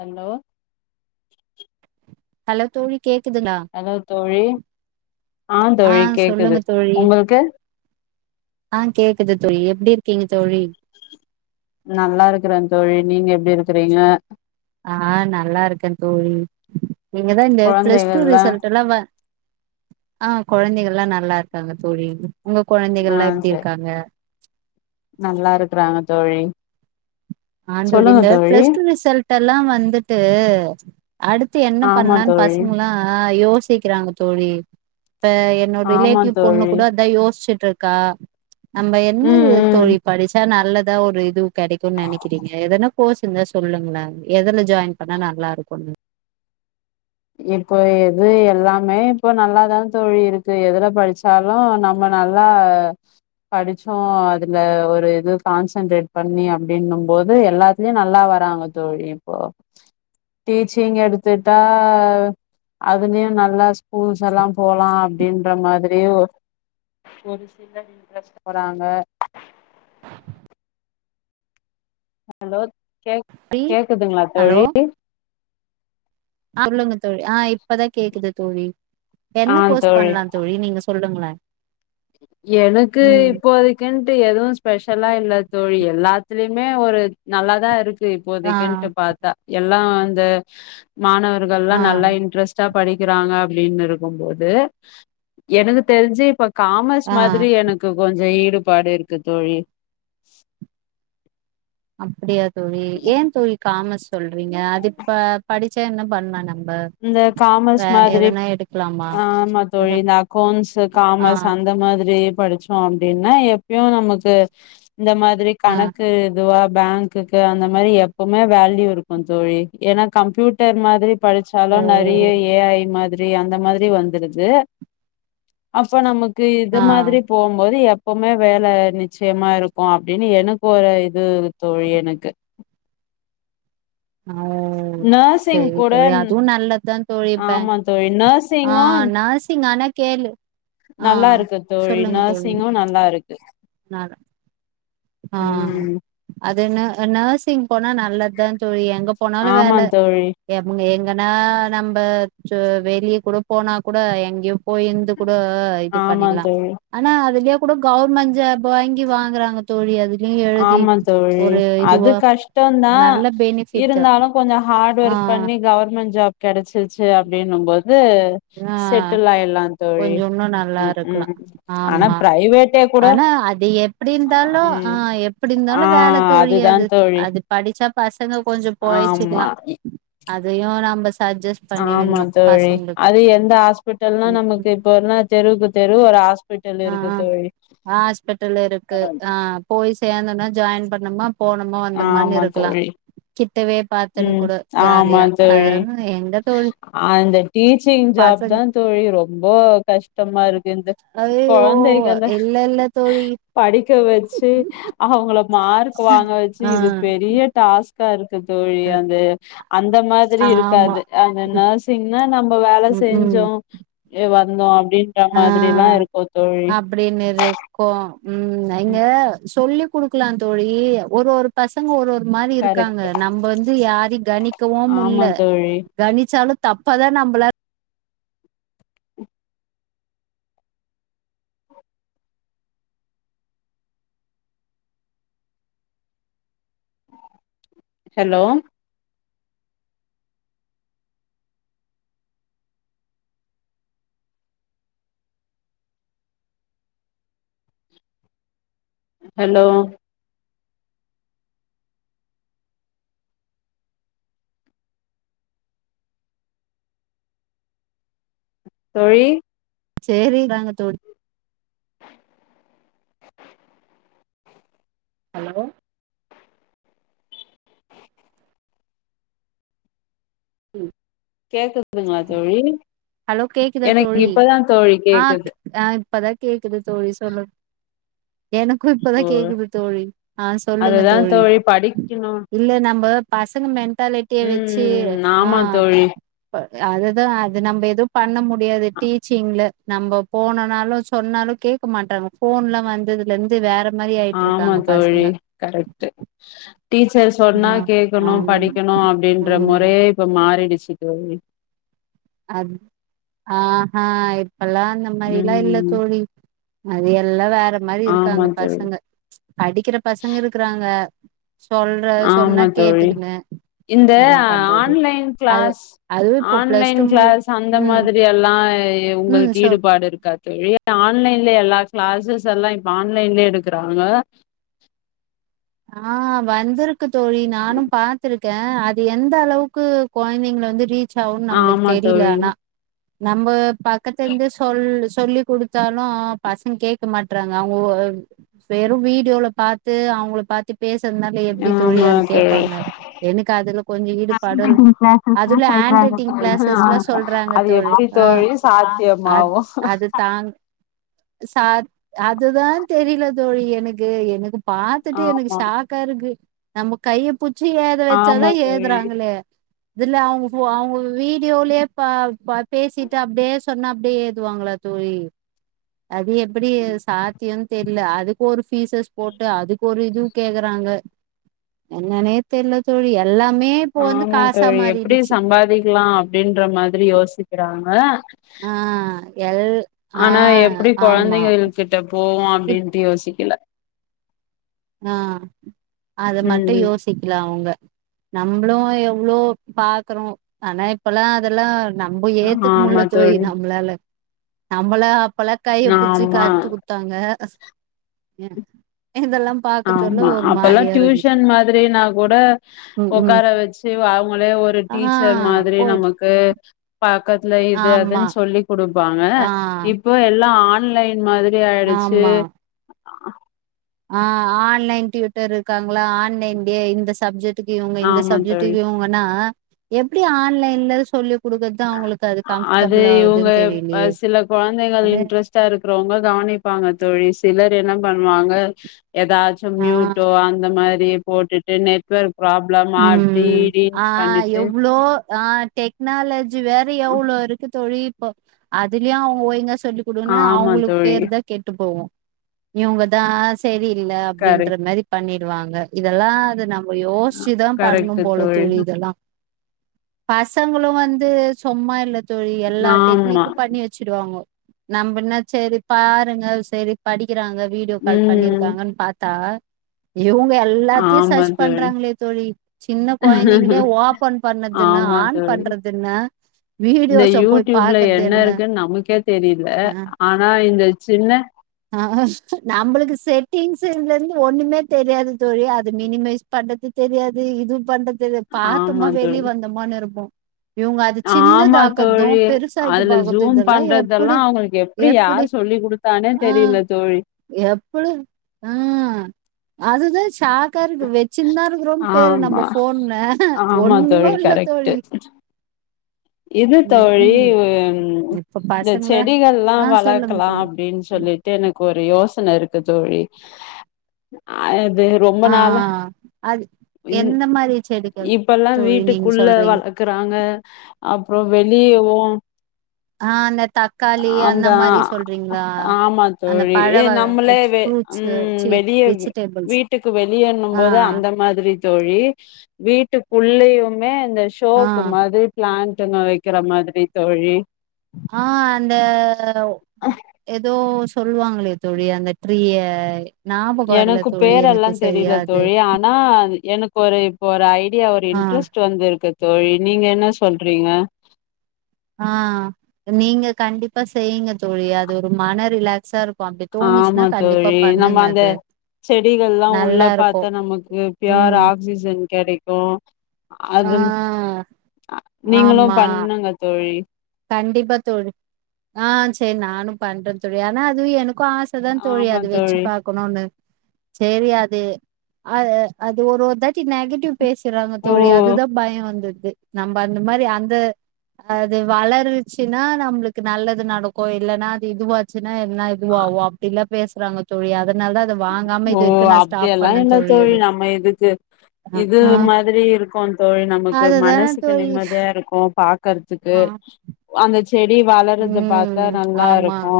Hello hello தோழி கேக்குதுங்ளா hello தோழி ஆ தோழி கேக்குது சொல்லுங்க தோழி உங்களுக்கு ஆ கேக்குது தோழி எப்டி இருக்கீங்க தோழி நல்லா இருக்கிறே தோழி நீங்க எப்டி இருக்கிறீங்க ஆ நல்லா இருக்க தோழி நீங்கதா இந்த பிளஸ் டூ கொழந்தைகள்லா ரிசல்ட் எல்லா வ ஆ கொழந்தைகள்ல்லா நல்லா இருக்காங்க தோழி உங்க ஆ குழந்தைகள்ல்லா எப்டி சரி இருக்காங்க நல்லா இருக்குறாங்க தோழி சொல்லுங்க ஆண்டோலில்ல தோழி பிளஸ் டூ ரிசல்ட்ட எல்லா வந்துட்டு அடுத்து என்ன ஆமா பண்லான்னு தோழி பசங்களா யோ சிக்கிறாங்க தோழி இப்ப என்னோட ஆமா ரிலேட்டிவ் பொண்ணு தோழி கூட அதா யோசிச்சுட்டு இருக்கா நம்ப ம் என்னது ம் தோழி படிச்சா நல்லதா ஒரு இது கிடைக்குனு நெனைக்கிறீங்க எனா கோர்ஸ் இருந்தா சொல்லுங்களா எதுல ஜாயின் பண்ணா நல்லா இருக்குனு இப்போ எது எல்லாமே இப்போ நல்லாதா தோழி இருக்கு எதுல படிச்சாலு நம் ம்ம நல்லா படிச்சோ அதுல ஒரு இது கான்சென்ட்ரேட் பண்ணி அப்டின்னும் போது எல்லா த்திலியு நல்லா வராங்க தோழி இப்போ டீச்சிங் எடுத்துட்டா அ அதுலயு நல்லா ஸ்கூல்ஸ் எல்லா போலா அப்டின்ற மாதிரியு ஒரு சிலர் இன்ட்ரெஸ்ட் வராங்க ஹலோ கேக் ழி கேக்குதுங்களா ஹலோ தோழி சொல்லுங்க தோழி ஆ இப்பதா கேக்குது தோழி என்ன கோர்ஸ் பண்லா தோழி நீங்க சொல்லுங்ளே எனக்கு இப்போதை குன்ட்டு எதுவு ஸ்பெஷலா இல்ல தோழி எல்லாத்லயுமே ஒரு நல்லாதா இருக் க்கு ஆ இப்போதைக்குன்டு பாத்தா எல்லா அந்த மாணவர்கள்ல்லா ஆ நல்லா இன்ட்ரெஸ் சாப்பாடு விக்கிறாங்க அப்டின் இருக்கும் போது எனக்கு தெரிஞ்சி இப்ப காமர்ஸ் ஆ மாதிரி எனக்கு கொஞ்சோ ஈடுபாடு இருக்கு தோழி அப்டியா தோழி ஏ தோழி காமஸ் சொல்றீங்க அது இப்ப படிச்சா என்ன பண்லா நம்ப இந்த காமர்ஸ் மாதிரி எடுக்லாமா ஆமா தோழி இந்த அக்கவுன்ஸூ ஆ காமர்ஸ் அந்த மாதிரி படிச் அப்டின்னா எப்பயோ நமக்கு இந்த மாதிரி ஆ கணக்கு இதுவா பேங்க்குக்கு அந்த மாரி எப்பவுமே வேல்யூ இருக்கு தோழி ஏனா கம்ப்யூட்டர் மாதிரி படிச் இப்பலா ஓ நெறய ஏ ஐ மாதிரி அந்த மாதிரி வந்துருது அப்ப நமக் கு இத ஆ மாதிரி போம்போது எப்போமே வேல நிச்சயமா இருக்கு அப்டின்னு எனக்கு ஒரு இது தோழி எனக்கு ஆ அ நர்சிங் சரி கூட தோழி அதுவு நல்லதுதா தோழி இப்ப ஆமா தோழி ஆ நர்சிங்கு நர்ஸ் தினானா கேளு ஆ நல்லா இருக்கு தோழி சொல்லுங்க தோழி நர்சிங்கு நல்லா இருக்கு நா ஆ ம் அது ந நர்சிங் போனா நல்லதுதா தோழி எங்க போனாலு ஆமா வேல தோழி எம்க எங்கன்னா நம்ப சு வெளிய கூட போனா கூட எங்க்யோ போயிருந்து கூட ரைட்டு ஆமா பண்ணிட்லா தோழி ஆனா அதுலே கூட கவுவர்மெண்ட் ஜாப் வாங்கி வாங்குறாங்க தோழி அதுலயு எழுதி ஆமா தோழி ஒரு அது இதுவா கஷ்டந்தா நல்ல பெனிஃப் இருந்தாலு கொஞ்சோ ஹார்ட் ஒர்க் பண்ணி கவர்மெண்ட் ஜாப் கெடைச்சிருச்சு அப்டின்னும் போது ஆ செட்டில் ஆயிட்லா தோழி கொஞ்சோ இன்னு நல்லா ம் இருக்லா ம் ஆனா ஆமா பிரைவேட்டே கூட ஆனா அத எப் எப்டி இருந்தாலு அ ம் எப் எப்டி ஆ இருந்தாலு வேல தோழி அதுதா அது தோழி அது படிச்சா பசங்க கொஞ்சோ ஆமா பொழச்சிக்லா அதயு நம்ப சஜ்ஜஸ் ஆமா தோழி அது எந்த ஹாஸ்பிடல்ன்னு நமக்கு ம் இப்ப என்ன தெருவுக்கு தெரு ஒரு ஹாஸ் ஹாஸ்பி ஆ ஆ ஹாஸ்பிட்டல் இருக்கு ஆ போய் சேந்தோனா ஜாயின் பண்ணோமா போனோமா வந்தமானு ஆமா இருக்லா தோழி கிட்டவே பாத்துன்னு ம் கூட ஆமா ஜாலியா தோழி அதாவது எங்க தோழி அந்த டீச்சிங் ஜாப் பசங்க தா தோழி ரொம்ப கஷ்டமா இருக்கு இந்த அது ஓ கொழந்தைகள இல்ல இல்ல தோழி படிக்க வச்சு அவங்கள மார்க் வாங்க வச்சு ஆ இது பெரிய டாஸ்க்கா இருக்கு தோழி அந்து அந்த மாதிரி ஆமா இருக்காது அந்த நர்சிங்னா நம்ம வேல ம் ம் செஞ்சோ ஏ வந்தோ அப்டின்ட மாதிரிலா இருக்கு தோழி அப்டின்னு இருக்கோ ம் இங்க சொல்லி குடுக்லா தோழி ஒரு ஒர் பசங்க ஒரு ஒரு மாரி இருக்காங்க கரெக்ட் நம்ப வந்து யாரையு கணிக்கவு ஆமா முட்ல தோழி கணிச்சாலு தப்பா தா நம்பள ஹலோ ஹலோ தோழி சேரி தாங்க தோழி ஹலோ கேக்குதுங்ளா தோழி ஹலோ கேக்குதா எனக்கு தோழி இப்பதா தோழி ஆ கேக்குது ஆ இப்பதா கேக்குது தோழி சொல்லுங் எனக்கு இப்பதா ஓ கேக்குது தோழி ஆ சொல்லுங்க அதுதா தோழி படிக்கணு இல்ல நம்ப பசங்க மெண்ட்டாலிட்டிய வச்சி ம் ஆ ஆமா தோழி அதுதா அது நம்ப எது பண்ண முடியாது டீச்சிங்ல நம்ப போனனாலு சொன்னாலு கே க்க மாட்றாங்க ஃபோன்லா வந்ததுலந்து வேற மாரி ஆய்ட்ருக்காங்க பசங்க கரெக்ட்டு டீச்சர் சொன்னா ஆ ஆ கேக்கனு படிக்கனு அப்டின்ற ம் மொறையே இப்ப மாறிடிச்சி தோழி அத் ஆஹா இப்பல்லா அந்த மாரில்லா இல்ல ம் தோழி அது எல்லா வேற மாரி ஆமா இருக்காங்க தோழி பசங்க படிக்கிற பசங்க இருக்றாங்க சொல்ற சொன்னா ஆமா தோழி கேட்டுக்குனு இந்த என்ன பண்றது ஆன்லைன் அது கிளாஸ் அதுவு இப்போ பிளஸ் ஆன்லைன் டூ மு கிளாஸ் அந்த ம் மாதிரி எல்லா ம் உங்களுக்கு ஈடு சொல் பாடு இருக்கா தோழி ஆன்லைன்ல எல்லா கிளாசஸ் எல்லா இப்ப ஆன்லைன்லே எடுக்குறாங்க ஆ வந்திருக்கு தோழி நானு பாத்துரு க்கே அது எந்தளவுக்கு கொழ்ந்தைங்ள வந்து ரீச்சாவுன் நம்ளுக் ஆமா தெரில தோழி ஆனா நம்ப பக்கத்துலந்து சொல் சொல்லிக்குடு த்தாலு‌ பசங்கேக்க மாட்றாங்க அவுங்க வெறு வீடியோல பாத்து அவுங்கள பாத் பேசற்னால எப்டி தோழி ஆமா அது தோழி கேப்பாங்க எனக்கு அதுல கொஞ்சொ ஈடுபாடு அதுல ஆண்ட் ரட்டிங் கிளாஸஸ்லா சொல்றாங்க அது தோழி எப்டி ஆ தோழி அ சாத்தியமாவு அது தாங் ச அதுதா தெரில தோழி எனக்கு எனக்கு பாத்துட்டு எனக்கு ஆமா ஷாக்காருக்கு நம்ப கைய புச்சி ஏத வச்சாதா ஆமா தோழி ஏதுறாங்களே இதுல அவுங்க ஃபோ அவுங்க வீடியோலே ப ப பேசிட்டு அப்டே சொன்னா அப்டே ஏதுவாங்களா தோழி அது எப்டி சாத்தியோன் தெர்ல அதுக்கு ஒரு ஃபீசஸஸ் போட்டு அதுக்கு ஒரு இது கேக்கறாங்க என்னென்னே தெர்ல தோழி எல்லாமே இப்போ வந்து ஆமா காசா தோழி எப்டி மாறிடுச்சு சம்பாதிக்லா அப்டின்ற மாரி யோசிக்கிறாங்க ஆ எல் ஆ ஆனா எப்டி ஆமா கொழந்தைகள் கிட்ட போவு இப் அப்டின்ட்டு யோசிக்கல ஆ அத மட்டு ம் யோசி க்ல அவுங்க நம்ளு எவ்ளோ பாக்குறோ ஆனா இப்பல்லா அதல்லா நம்ப ம் ஏத்துக் முல்ல ஆமா தோழி நம்ளால நம்பள அப்பல்லா கைய புச்சி ஆமா கத்து கு த்தாங்க இதெல்லா பாக்க சொல்ல ஆமா ஒரு அப்பல்லா மாரியா இருக்கு டியூஷன் மாதிரினா கூட ம் ம் ஒக்கார வச்சு அவுங்களே ஒ ரு ஆ டீச்சர் மாதிரி போயிட்டு நமக்கு பக்கத்ல இது ஆமா அதுன் சொல்லி குடுப்பாங்க ஆ இப்போ எல்லா ஆன்லைன் மா ரி ஆய்ருச்சு ஆமா ஆ ஆன்லைன் டியூட்டர்ருக்காங்களா ஆன்லைன்லே இந்த சப்ஜெ க்ட்டு இவுங்க இந்த ஆமா தோழி சப்ஜெக்ட்டுக்கு இவுங்கனா எப்டி ஆன்லைன்ல சொல்லி குடுக்கற்தா அவுங்களுக்கு அது அது கம்ஃபர்டபுள் இவங்க ஆவுதுன்னு தெரியிலையே [inaudible] ச்ச இருக்கிறவங்க கவனிப்பாங்க தோழி சிலர் என்ன பண்ணுவாங்க ஏதாச் சு ஆ மியூட்டோ அந்த மாரி போட்டுட்டு நெட்ஒர்க் ப்ராப் ம் ஆ எவ்வளோ ஆ டெக் னாலஜி வேற எவ்வளோ இருக்கு தோழி இப்ப அதுலயு அவுங்கங்க ஒய்ங்க சொல்லி குடுக்கனு ஆமா அவுங்களுக்கு தோழி பேருதா கேட்டு போவு இவுங்கதா செரியில்ல அப்டின்ற கரெக்ட் மெரி பண்ணிடுவாங்க இதெல்லா அது நம்ப யோசிச்சுதா பண்ணு போல தோழி இத யெல்லா பசங்களு வந்து சும்மா இல்ல தோழி எல்லா ஆமா டெக்னிக்கு பண்ணி வெச் சிவாங்க நம்ம என்ன செரி பாருங்க செரி படிக்கிறாங்க வீடியோ கால் ம் பண்ணிருக்காங்கன்னு பாத்தா இவுங்க எல்லாத்தையு ஆமா சர்ச் தோழி பண்றாங்களே தோழி சின்ன கொழந்தைங்களே ஓப்பன் பண்ணுதுன்ன ஆமா ஆன் தோழி பண்றதென்ன இந்த யூடியூப்ல என்ன இருக்குன்னு நமக்கே தெரியில ஆ ஆனா இந்த சின்ன ஆ நம்மளுக்கு செட்டிங்ஸ்ஸு இதுல இருந்து ஒண்ணுமே தெரியாது தோழி அது மினிமைஸ் பண்றது தெரியாது இது பண்றது தெரியாது பத்தமா ஆமா தோழி வெளியே வந்தோமனு இருப்போ இவுங்க அது ஆமா சின்னதாக்கது தோழி பெருசாக்கி பாக்குது இதெல்லா எப்புடி இப்டி எப்புடி? யார் சொல்லி் குடுத்தானே தெரியில தோழி எப்டி ஆ அதுதா சாக்கருக்கு வெ சின்தா இருக்கிறோன்னு பேரு நம்ம ஆமா ஃபோன்ன ஆமா ஒன்னு தோழி இல்ல கரெக்ட் தோழி இது ம், தோழி ம். ம் இப்ப இந்த பசங்கள செடிகள் எல்லா ஆ சொல்லுங்க வளக்கலா தோழி. அப்டின்னு ம். சொல்ட் டு எனக்கு ஒரு யோசன இருக்கு தோழி அது ரொம்ப ஆ நாளா அது இந் எந்த மாரி செடிகள் இப்பல்லா தோழி நீங்க வீட்டுக்குள்ள சொல்றீங்க? வள க்குறாங்க அப்பறோ வெளியோவு ஆ அந்த தக்காளி அந்த மாரி அ சொல்றீங்களா ஆமா அந்த தோழி பழ ஏ வக நம்மளே வெ ஃப்ரூட்ஸு ம் சி வெளியே வெஜிடேபிள்ஸ் வீட்டுக்கு வெளியனு ஆ போது அந்த மாதிரி தோழி வீட்டுக்குள்ளயுமே இந்த ஆ ஷோக்கு மாரி பிளான்டங்க வைக்கிற மாதிரி தோழி ஆ அந்த ஏதோ சொல்லுவாங்களே தோழி அந்த ட்ரீய ஞாபகோ வரல எனக்கு தோழி பேரெல்லா எனக்கு சரியா தெரியில அது தோழி ஆனா எனக்கு ஒரு இப்போ ஒரு ஐடியா ஒரு ஆ இன் டெரெஸ்ட் வந்திருக்கு தோழி நீங்க என்ன சொல்றீங்க ஆ நீங்க கண்டிப்ப பா செய்யுங்க தோழி அது ஒரு மன ரிலாக்ஸா இருக்கு அப்டி தோணிச்சுன்னா கண்டிப்பா பண்ணுங்க அது செடிகள்ளா நல்லா உள்ள இருக்கு பாத்தா நமக்கு பியர் ம் ஆக்சிஜன் கெடைக்கு ஆ அது அ நீங்களு ஆமா பண்ணுங்க தோழி கண்டிப்பா தோழி ஆ செர் நானு பண்றே தோழி ஆனா அது எனக்கு ஆ சதா தோழி ஆமா அது வச்சு தோழி பாக் குணுன்னு செரி அது அ அது ஒரு ஒரு தாட்டி நெகட்டிவ் பேசுறாங்க ஓ தோழி அதுதா பயோ வந்துர்து நம்ம அந்த மாரி அந்த அது வளருச்சுன்னா நம்மளுக்கு நல்லது நடக்கு இல்ன்னா அது இதுவ ச்சுனா எல்லா இதுவாகு அப்டிலா பேசுறாங்க தோழி அதனால தா அத வாங்காம ஓ இது இருக்கு நா ஸ்டாப் அப்டியெல்லா பண்ணே இல்ல தோழி அது நம்ம இதுக்கு அ இது ஆ மாதிரி இருக்கு தோழி நமக்கு அதுதானே மனசுக்கு தோழி நிம்மதியா இருக்கு பாக் கர்துக்கு ஆ அந்த செடி வளர்றது பாக்கா ம் நல்லா ஆமா இருக்கு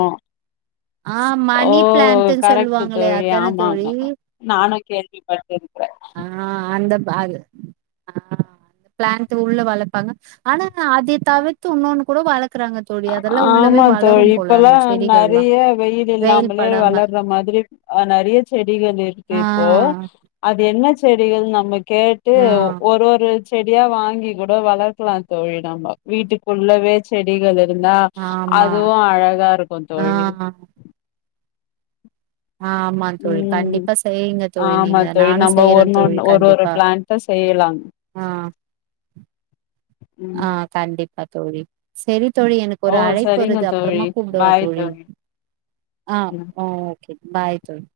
ஆ ஓ மணி பிளான்ட்ன்னு கரெக்ட்டு சொல்லுவாங்களே தோழி அதானே ஆம் ஆமா தோழி நானு கேள்விப்பட்டிருக்கிறே ஆ அந்த பாது ஆ பிளான்ட்டு உள்ள வளர்ப்பாங்க ஆனா அதே தவிர்த்து உன்னொன்னு கூட வளக் க்குறாங்க தோழி அதெல்லா உள்ளவே ஆமா தோழி வளரும் போல இப்பல்லா அந்த செடிகள்லா நெறைய வெயில் வெயில் இல்லாமலே படாம வளர்ற மாதிரி ஆ நெறைய செடிகள் இருக்கு ஆ இப்போ அது என்ன செடிகள்னு நம்ம கேட்டு ஆ ஒரு ஒரு செடியா வாங்கி கூட வளர்க்கலா தோழி நம்ம வீட்டுக்குள்ளவே செடிகளு இருந்தா ஆமா அதுவு அழகா இருக்கு ஆ தோழி ஆமா தோழி ம் கண்டிப்பா செய்யுங்க தோழி ஆமா நீங்க தோழி நானு நம்ம செய்யறே ஒன்னொன் தோழி ஒரு ஒரு கண்டிப்பா பிளான் ட்டா செய்யலாங் ஆ ஆ ம் கண்டிப்பா தோழி சேரி தோழி எனக்கு ஓ ஒரு அழைப்பு சரிங்க வருது தோழி அப்றமா கூப்டவா பாய் தோழி ஆ ம் ஆ ஓகே பாய் தோழி